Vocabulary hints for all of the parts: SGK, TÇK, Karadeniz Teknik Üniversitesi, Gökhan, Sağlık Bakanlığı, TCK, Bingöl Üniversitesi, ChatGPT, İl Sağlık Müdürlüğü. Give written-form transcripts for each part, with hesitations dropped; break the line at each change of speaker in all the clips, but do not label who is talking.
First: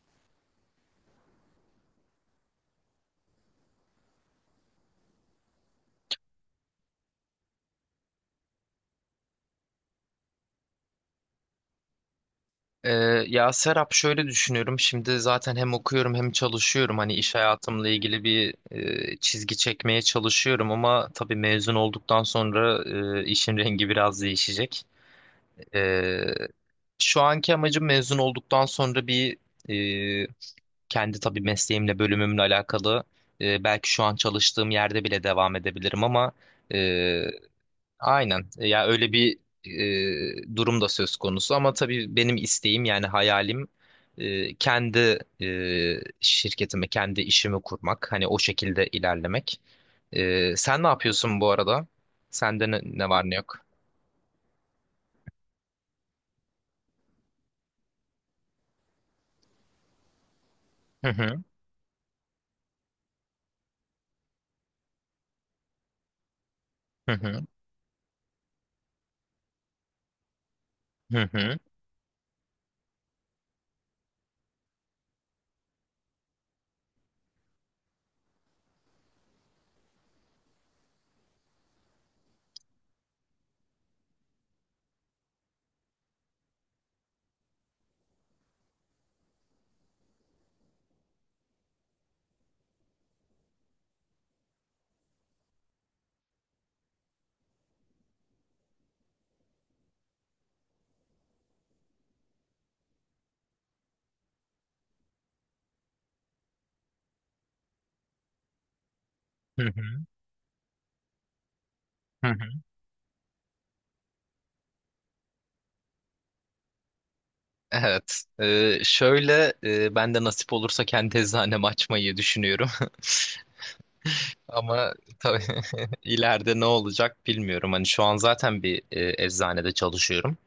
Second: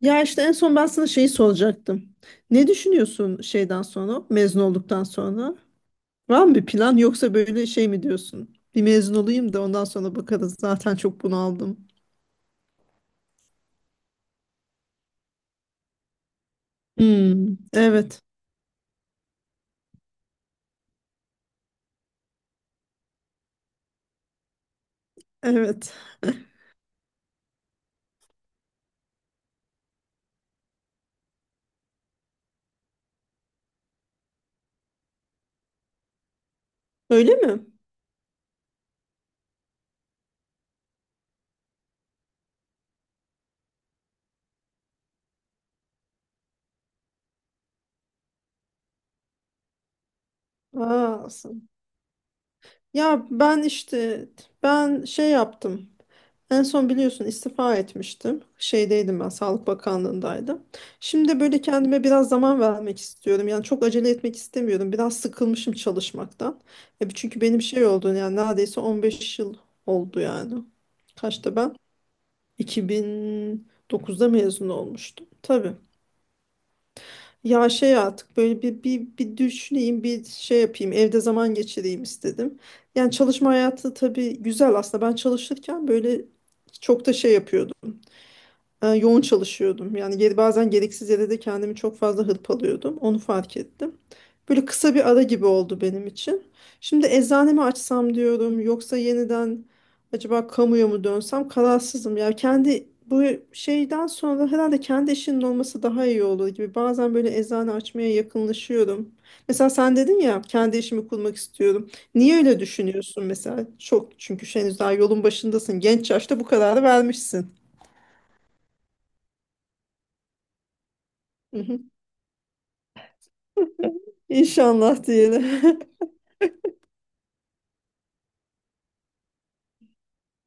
Ya işte en son ben sana şeyi soracaktım. Ne düşünüyorsun şeyden sonra, mezun olduktan sonra? Var mı bir plan yoksa böyle şey mi diyorsun? Bir mezun olayım da ondan sonra bakarız. Zaten çok bunaldım.
Ee, Ya Serap şöyle düşünüyorum. Şimdi zaten hem okuyorum hem çalışıyorum. Hani iş
Hmm,
hayatımla
evet,
ilgili bir çizgi çekmeye çalışıyorum ama tabii mezun olduktan sonra işin rengi biraz değişecek.
evet.
Ee, Şu anki amacım mezun olduktan sonra bir e, kendi tabii mesleğimle bölümümle alakalı, belki şu an çalıştığım yerde bile devam edebilirim ama e,
Öyle mi?
aynen. Ya öyle bir durum da söz konusu ama tabii benim isteğim yani hayalim kendi şirketimi, kendi işimi kurmak. Hani o şekilde ilerlemek. Sen ne
Aa,
yapıyorsun bu arada? Sende ne var
ya
ne yok?
ben işte ben şey yaptım. En son biliyorsun istifa etmiştim. Şeydeydim ben, Sağlık Bakanlığındaydım.
Hı
Şimdi
hı,
böyle kendime biraz zaman vermek istiyorum. Yani çok acele etmek istemiyorum. Biraz sıkılmışım çalışmaktan.
hı
Çünkü
hı,
benim şey oldu yani neredeyse 15 yıl oldu yani.
hı
Kaçta
hı,
ben? 2009'da mezun olmuştum. Tabii. Ya şey artık böyle bir düşüneyim, bir şey yapayım, evde zaman geçireyim istedim. Yani çalışma hayatı tabii güzel aslında. Ben çalışırken böyle çok da şey yapıyordum yoğun çalışıyordum. Yani bazen gereksiz yere de kendimi çok fazla hırpalıyordum. Onu fark ettim. Böyle kısa bir ara gibi oldu benim için. Şimdi eczanemi açsam diyorum yoksa yeniden acaba kamuya mı dönsem kararsızım. Ya kendi bu şeyden sonra herhalde kendi işinin olması daha iyi olur gibi. Bazen böyle eczane açmaya yakınlaşıyorum.
hı
Mesela sen
hı,
dedin ya kendi işimi kurmak istiyorum.
hı
Niye
hı.
öyle düşünüyorsun mesela? Çok çünkü henüz daha yolun başındasın. Genç yaşta bu kararı vermişsin.
Evet. Şöyle, ben de nasip olursa kendi eczanemi açmayı düşünüyorum. Ama
İnşallah
tabii
diyelim.
ileride ne olacak bilmiyorum. Hani şu an zaten bir eczanede çalışıyorum.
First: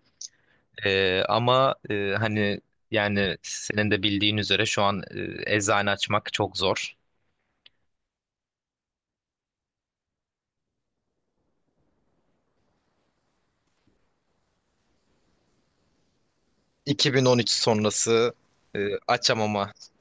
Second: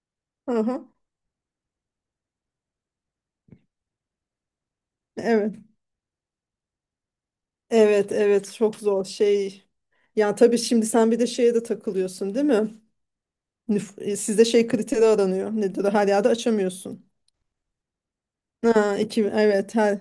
Aha,
Ama, hani yani senin de bildiğin üzere şu an
evet.
eczane açmak çok zor.
Evet, evet çok zor şey. Ya tabii şimdi sen bir de şeye de takılıyorsun değil mi? Sizde şey kriteri aranıyor. Nedir o? Her yerde açamıyorsun.
2013 sonrası e,
Ha, iki,
açamama.
evet her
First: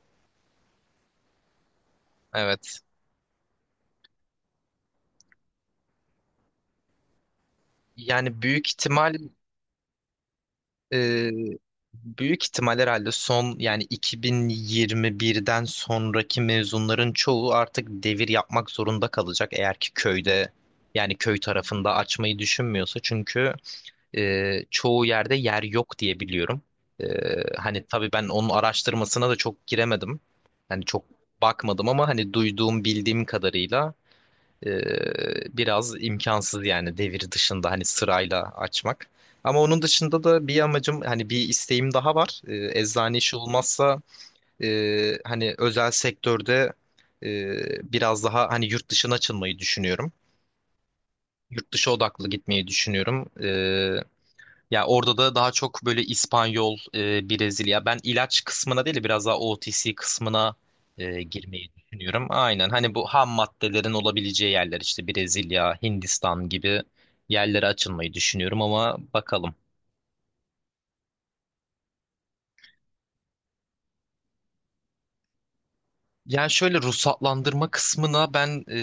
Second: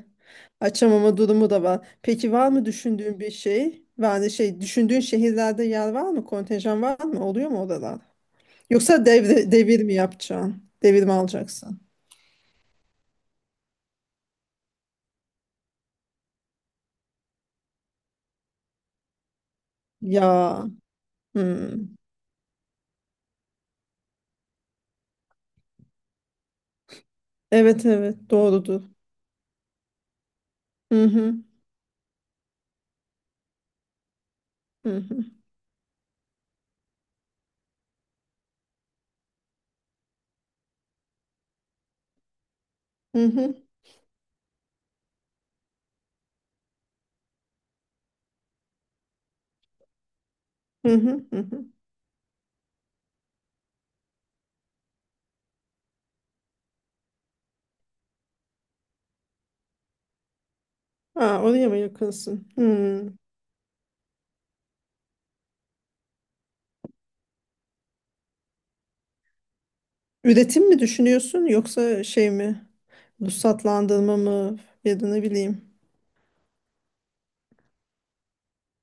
açamama durumu da var. Peki var mı
Evet.
düşündüğün bir şey? Yani şey düşündüğün şehirlerde yer var mı? Kontenjan var mı? Oluyor mu oralar?
Yani büyük
Yoksa
ihtimal.
devir mi yapacaksın? Devir mi
Ee,
alacaksın?
Büyük ihtimal herhalde son yani 2021'den sonraki mezunların çoğu artık devir yapmak zorunda kalacak, eğer ki köyde
Ya.
yani köy tarafında
Hmm.
açmayı düşünmüyorsa. Çünkü çoğu yerde yer yok diye biliyorum. Ee, Hani
Evet
tabii ben
evet
onun
doğrudur.
araştırmasına da çok giremedim. Hani
Hı
çok
hı.
bakmadım ama hani duyduğum bildiğim kadarıyla
Hı hı.
biraz imkansız yani devir dışında hani sırayla açmak. Ama onun dışında da bir amacım hani bir isteğim daha var. Eczane
Hı
işi
hı,
olmazsa hani özel sektörde biraz daha hani yurt dışına açılmayı düşünüyorum.
hı hı, hı hı.
Yurt dışı odaklı gitmeyi düşünüyorum. Ya orada da daha çok böyle İspanyol, Brezilya. Ben ilaç kısmına değil de biraz daha OTC kısmına
Ha, oraya
girmeyi
mı
düşünüyorum.
yakınsın?
Aynen hani bu
Hmm.
ham maddelerin olabileceği yerler işte Brezilya, Hindistan gibi yerlere açılmayı düşünüyorum ama bakalım.
Üretim mi düşünüyorsun yoksa şey mi? Ruhsatlandırma mı? Ya da ne bileyim.
Yani şöyle ruhsatlandırma kısmına ben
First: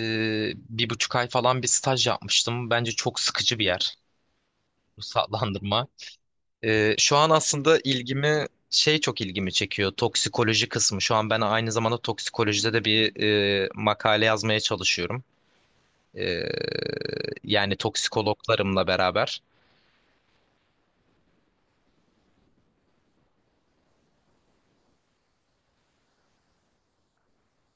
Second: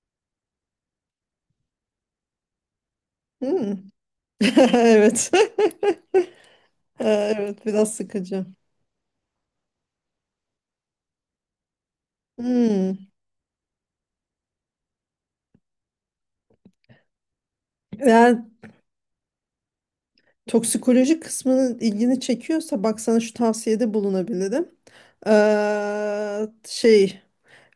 bir buçuk ay falan bir staj yapmıştım. Bence çok sıkıcı bir
Hmm.
yer
Evet.
ruhsatlandırma.
Ha,
Şu an
evet
aslında
biraz sıkıcı.
ilgimi şey çok ilgimi çekiyor, toksikoloji kısmı. Şu an ben aynı zamanda toksikolojide de
Hmm.
bir makale yazmaya çalışıyorum. Ee, Yani
Eğer
toksikologlarımla beraber.
toksikoloji kısmının ilgini çekiyorsa bak sana şu tavsiyede bulunabilirim. Şey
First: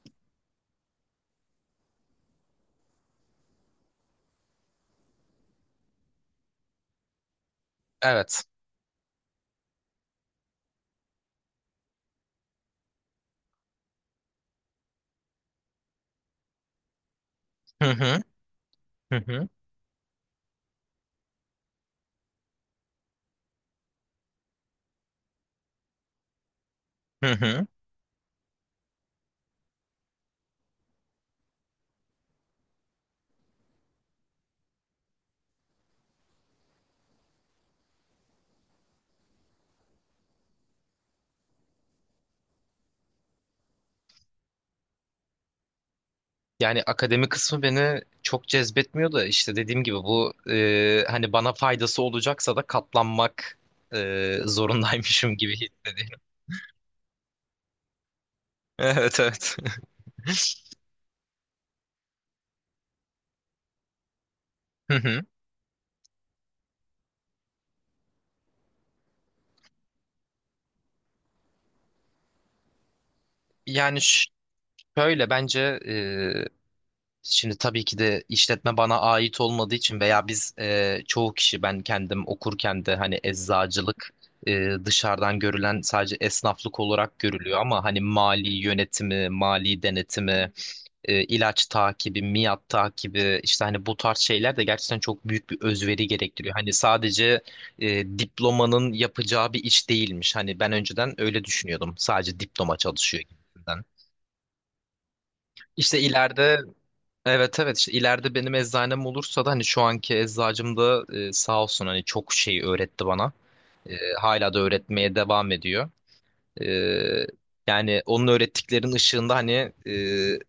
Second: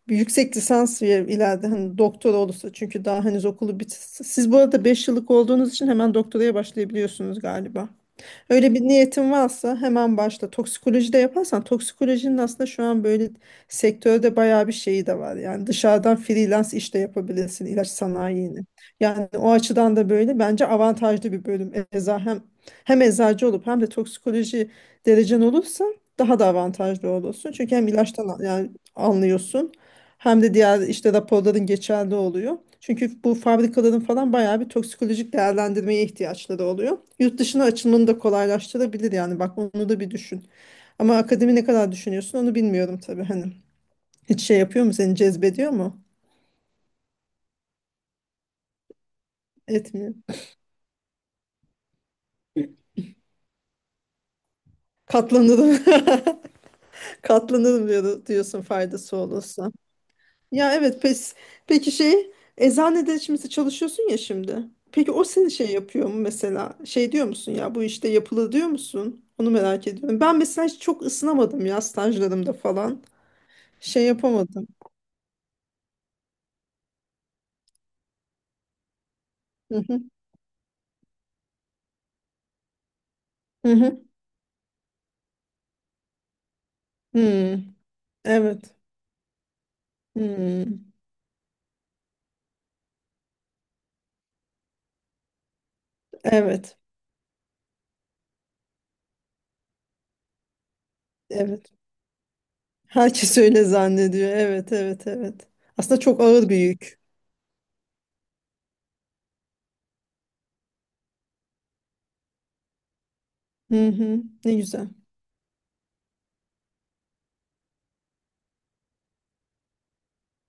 bir yüksek lisans ve ileride hani doktora olursa çünkü daha henüz okulu bit. Siz bu arada 5 yıllık olduğunuz için hemen doktoraya başlayabiliyorsunuz galiba.
Evet.
Öyle bir niyetin varsa hemen başla. Toksikoloji de yaparsan toksikolojinin aslında şu an böyle sektörde bayağı bir şeyi de var. Yani dışarıdan freelance iş de yapabilirsin ilaç
Hı hı,
sanayini.
hı
Yani
hı,
o açıdan da böyle bence avantajlı bir bölüm. Eza hem hem eczacı olup hem de toksikoloji derecen olursa daha da avantajlı
hı
olursun.
hı.
Çünkü hem ilaçtan yani anlıyorsun. Hem de diğer işte raporların geçerli oluyor. Çünkü bu fabrikaların falan bayağı bir toksikolojik değerlendirmeye ihtiyaçları oluyor. Yurt dışına açılmanı da kolaylaştırabilir yani bak onu da bir düşün. Ama akademi ne kadar düşünüyorsun onu bilmiyorum tabii hani. Hiç şey yapıyor mu seni cezbediyor mu?
Yani akademi kısmı beni çok cezbetmiyor da işte dediğim gibi
Etmiyor.
bu, hani bana faydası olacaksa da katlanmak zorundaymışım gibi
Katlanırım.
hissediyorum.
Katlanırım diyorsun faydası
Evet evet.
olursa. Ya evet pes. Peki şey eczanede şimdi çalışıyorsun ya şimdi.
Hı
Peki
hı.
o seni şey yapıyor mu mesela? Şey diyor musun ya bu işte yapılı diyor musun? Onu merak ediyorum. Ben mesela hiç çok ısınamadım ya stajlarımda falan.
Yani
Şey
ş-
yapamadım.
Şöyle bence, şimdi tabii ki de işletme bana ait olmadığı
Hı
için,
hı.
veya biz, çoğu kişi, ben kendim okurken de hani
Hı hı.
eczacılık dışarıdan görülen sadece esnaflık olarak görülüyor
Hmm,
ama hani mali
evet.
yönetimi, mali denetimi,
Hmm,
ilaç takibi, miat takibi, işte hani bu tarz şeyler de gerçekten çok büyük bir özveri gerektiriyor. Hani
evet.
sadece diplomanın yapacağı bir iş değilmiş. Hani ben önceden öyle
Evet.
düşünüyordum. Sadece diploma çalışıyor
Herkes öyle
gibisinden.
zannediyor. Evet, evet, evet.
İşte
Aslında çok ağır bir
ileride.
yük.
Evet evet, işte ileride benim eczanem olursa da hani şu anki eczacım da sağ olsun hani çok şey öğretti bana.
Hı hı. Ne
Hala da
güzel.
öğretmeye devam ediyor. E, Yani onun öğrettiklerinin ışığında hani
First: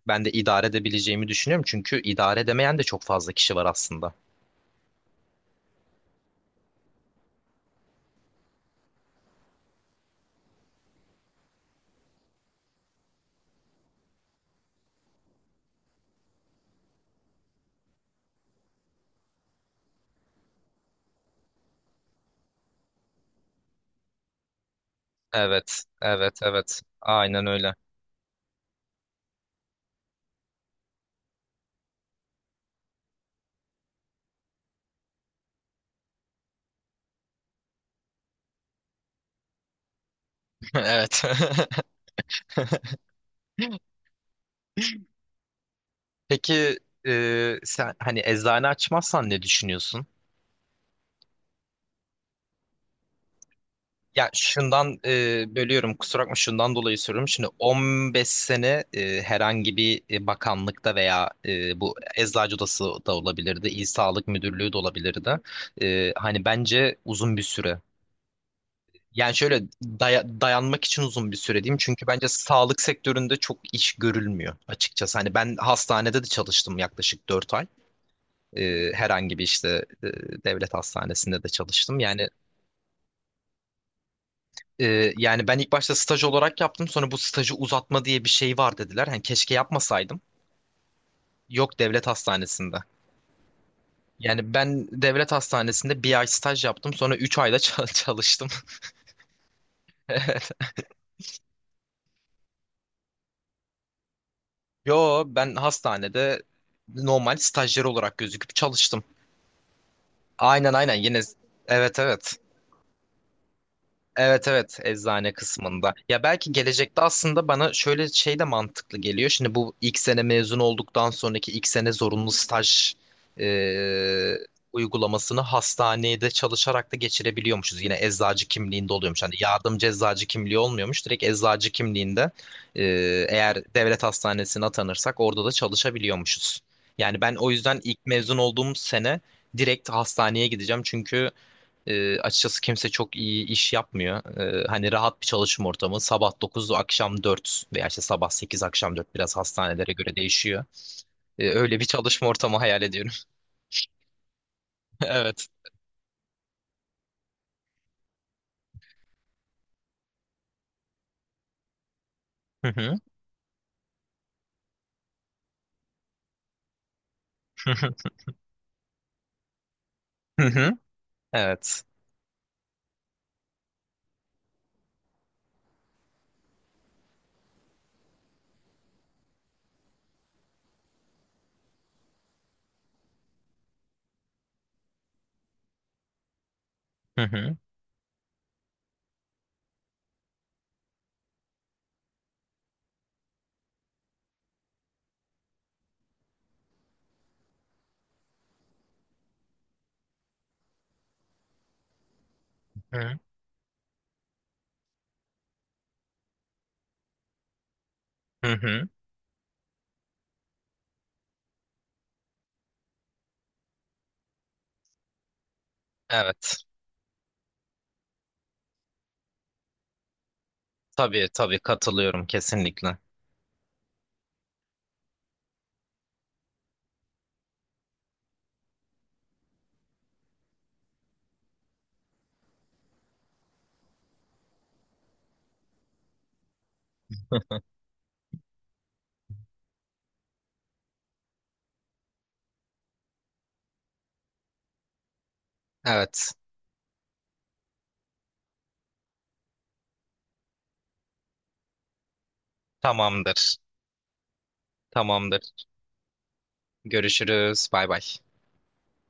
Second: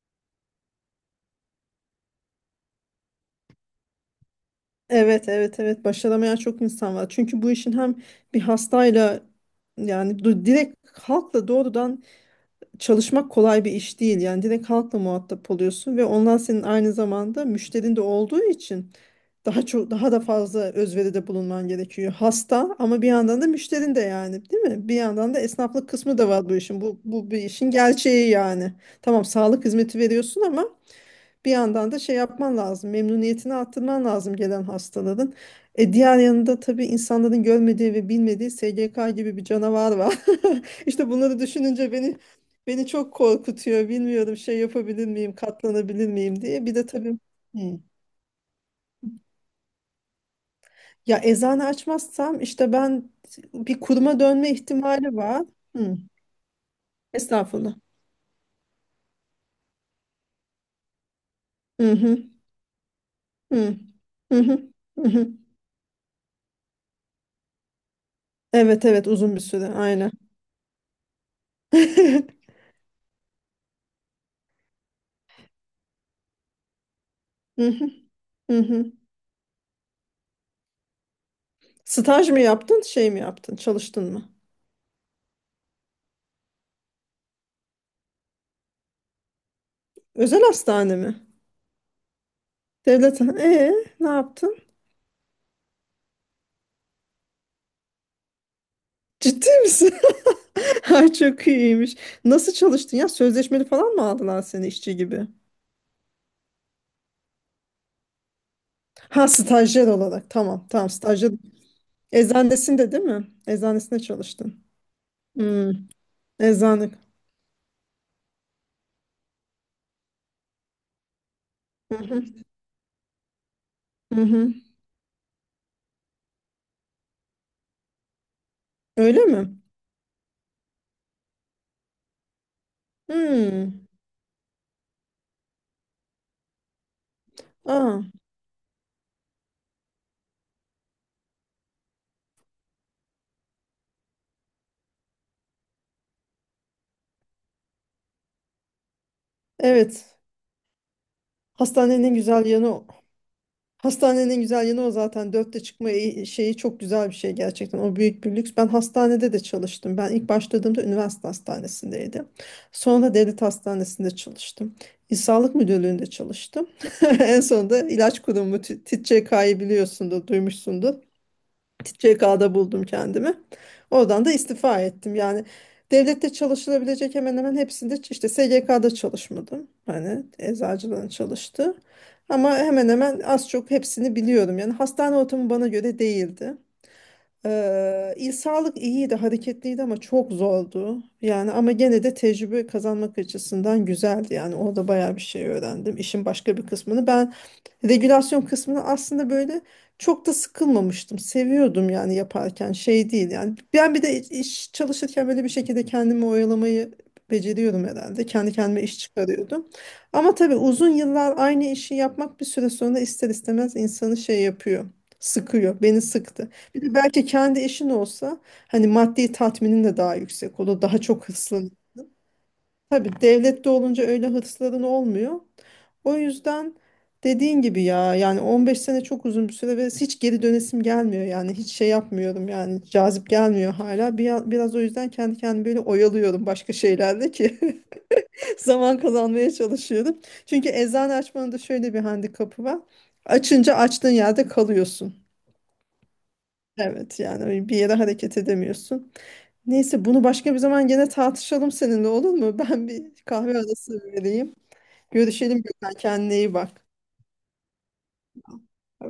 ben de idare edebileceğimi düşünüyorum. Çünkü idare edemeyen de çok fazla kişi var aslında.
Evet, evet, evet. Başaramayan çok insan var. Çünkü bu işin hem bir hastayla yani direkt halkla doğrudan çalışmak kolay bir iş değil. Yani direkt halkla muhatap oluyorsun ve onlar senin aynı zamanda müşterin de olduğu için daha çok daha da fazla özveride bulunman gerekiyor. Hasta ama bir yandan da müşterin de yani, değil mi? Bir yandan da
Evet
esnaflık kısmı da
evet
var bu işin.
evet,
Bu bir
aynen
işin
öyle.
gerçeği yani. Tamam, sağlık hizmeti veriyorsun ama bir yandan da şey yapman lazım, memnuniyetini arttırman lazım gelen hastaların. Diğer yanında tabii insanların görmediği ve bilmediği SGK gibi bir canavar var. İşte
Evet.
bunları düşününce beni çok korkutuyor. Bilmiyorum şey yapabilir miyim, katlanabilir miyim diye. Bir
Peki,
de tabii. Hmm.
sen hani eczane açmazsan ne düşünüyorsun?
Ya eczane açmazsam işte ben bir kuruma
Ya
dönme
şundan,
ihtimali var.
bölüyorum
Hmm.
kusura bakma, şundan dolayı soruyorum. Şimdi
Estağfurullah.
15 sene herhangi bir bakanlıkta, veya
Hı
bu
hı.
Eczacı Odası da
Hı
olabilirdi.
hı.
İl Sağlık
Hı
Müdürlüğü de
hı. Hı.
olabilirdi. Hani bence uzun bir süre.
Evet evet
Yani
uzun bir
şöyle,
süre aynen.
dayanmak için uzun bir süre diyeyim. Çünkü
Hı
bence sağlık sektöründe çok iş görülmüyor açıkçası. Hani ben hastanede de çalıştım yaklaşık 4 ay.
hı. Hı hı.
Herhangi bir işte, devlet hastanesinde de çalıştım. Yani.
Staj mı yaptın, şey mi yaptın, çalıştın mı?
Yani ben ilk başta staj olarak yaptım. Sonra bu stajı uzatma diye bir şey var dediler. Hani keşke yapmasaydım.
Özel hastane mi?
Yok, devlet hastanesinde.
Devlet. Ne
Yani
yaptın?
ben devlet hastanesinde bir ay staj yaptım. Sonra üç ayda çalıştım.
Ciddi misin? Ay çok iyiymiş. Nasıl çalıştın ya? Sözleşmeli falan mı aldılar seni işçi
Yo,
gibi?
ben hastanede normal stajyer olarak gözüküp çalıştım.
Ha, stajyer olarak. Tamam,
Aynen
tamam,
aynen, yine
stajyer.
evet evet.
Eczanesinde değil mi? Eczanesinde
Evet
çalıştın.
evet, eczane
Hmm,
kısmında. Ya belki
eczane.
gelecekte aslında bana şöyle şey de mantıklı geliyor. Şimdi bu ilk sene mezun olduktan sonraki ilk sene
Hı hı,
zorunlu staj
hı
e,
hı.
uygulamasını hastanede çalışarak da geçirebiliyormuşuz. Yine eczacı kimliğinde
Öyle
oluyormuş. Hani
mi?
yardımcı eczacı kimliği olmuyormuş. Direkt eczacı kimliğinde, e, eğer
Hmm.
devlet hastanesine atanırsak orada da çalışabiliyormuşuz. Yani ben o yüzden
Aa,
ilk mezun olduğum sene direkt hastaneye gideceğim. Çünkü açıkçası kimse çok iyi iş yapmıyor. Hani rahat bir çalışma ortamı. Sabah 9, akşam dört, veya işte sabah 8, akşam 4. Biraz hastanelere göre
evet.
değişiyor. Öyle bir
Hastanenin en
çalışma
güzel
ortamı
yanı
hayal
o.
ediyorum.
Hastanenin güzel yanı o zaten.
Evet.
Dörtte çıkma şeyi çok güzel bir şey gerçekten. O büyük bir lüks. Ben hastanede de çalıştım. Ben ilk başladığımda üniversite hastanesindeydim.
Hı hı.
Sonra devlet hastanesinde çalıştım. İl Sağlık Müdürlüğü'nde çalıştım. En sonunda ilaç kurumu TÇK'yı biliyorsundur,
Hı hı.
duymuşsundur.
Evet.
TCK'da buldum kendimi. Oradan da istifa ettim. Yani devlette çalışılabilecek hemen hemen hepsinde işte SGK'da çalışmadım. Hani eczacılığın çalıştı. Ama hemen hemen az çok hepsini biliyorum. Yani hastane ortamı bana göre değildi.
Hı hı.
İl sağlık iyiydi, hareketliydi ama çok zordu. Yani ama gene de tecrübe kazanmak açısından güzeldi. Yani orada bayağı bir şey öğrendim. İşin başka bir kısmını ben regülasyon kısmını aslında böyle çok da sıkılmamıştım. Seviyordum yani yaparken
Hı
şey değil yani. Ben bir de iş çalışırken böyle bir şekilde kendimi oyalamayı beceriyorum herhalde.
hı.
Kendi kendime
Hı.
iş çıkarıyordum. Ama tabii uzun yıllar aynı işi yapmak bir süre sonra ister istemez insanı şey yapıyor. Sıkıyor. Beni sıktı.
Evet.
Bir de belki kendi işin olsa hani maddi tatminin de daha yüksek olur. Daha çok.
Tabii tabii, katılıyorum kesinlikle.
Tabii devlette olunca öyle hırsların olmuyor. O yüzden dediğin gibi ya yani 15 sene çok uzun bir süre ve hiç geri dönesim gelmiyor yani hiç şey yapmıyorum yani cazip gelmiyor hala. Biraz o yüzden kendi kendimi böyle oyalıyorum başka şeylerle ki zaman kazanmaya çalışıyorum. Çünkü eczane açmanın da şöyle bir handikapı var. Açınca açtığın yerde kalıyorsun.
Evet.
Evet yani bir yere hareket edemiyorsun. Neyse bunu başka bir zaman gene tartışalım seninle olur mu? Ben bir kahve
Tamamdır.
arası vereyim. Görüşelim
Tamamdır.
Gökhan. Kendine iyi bak.
Görüşürüz. Bay bay.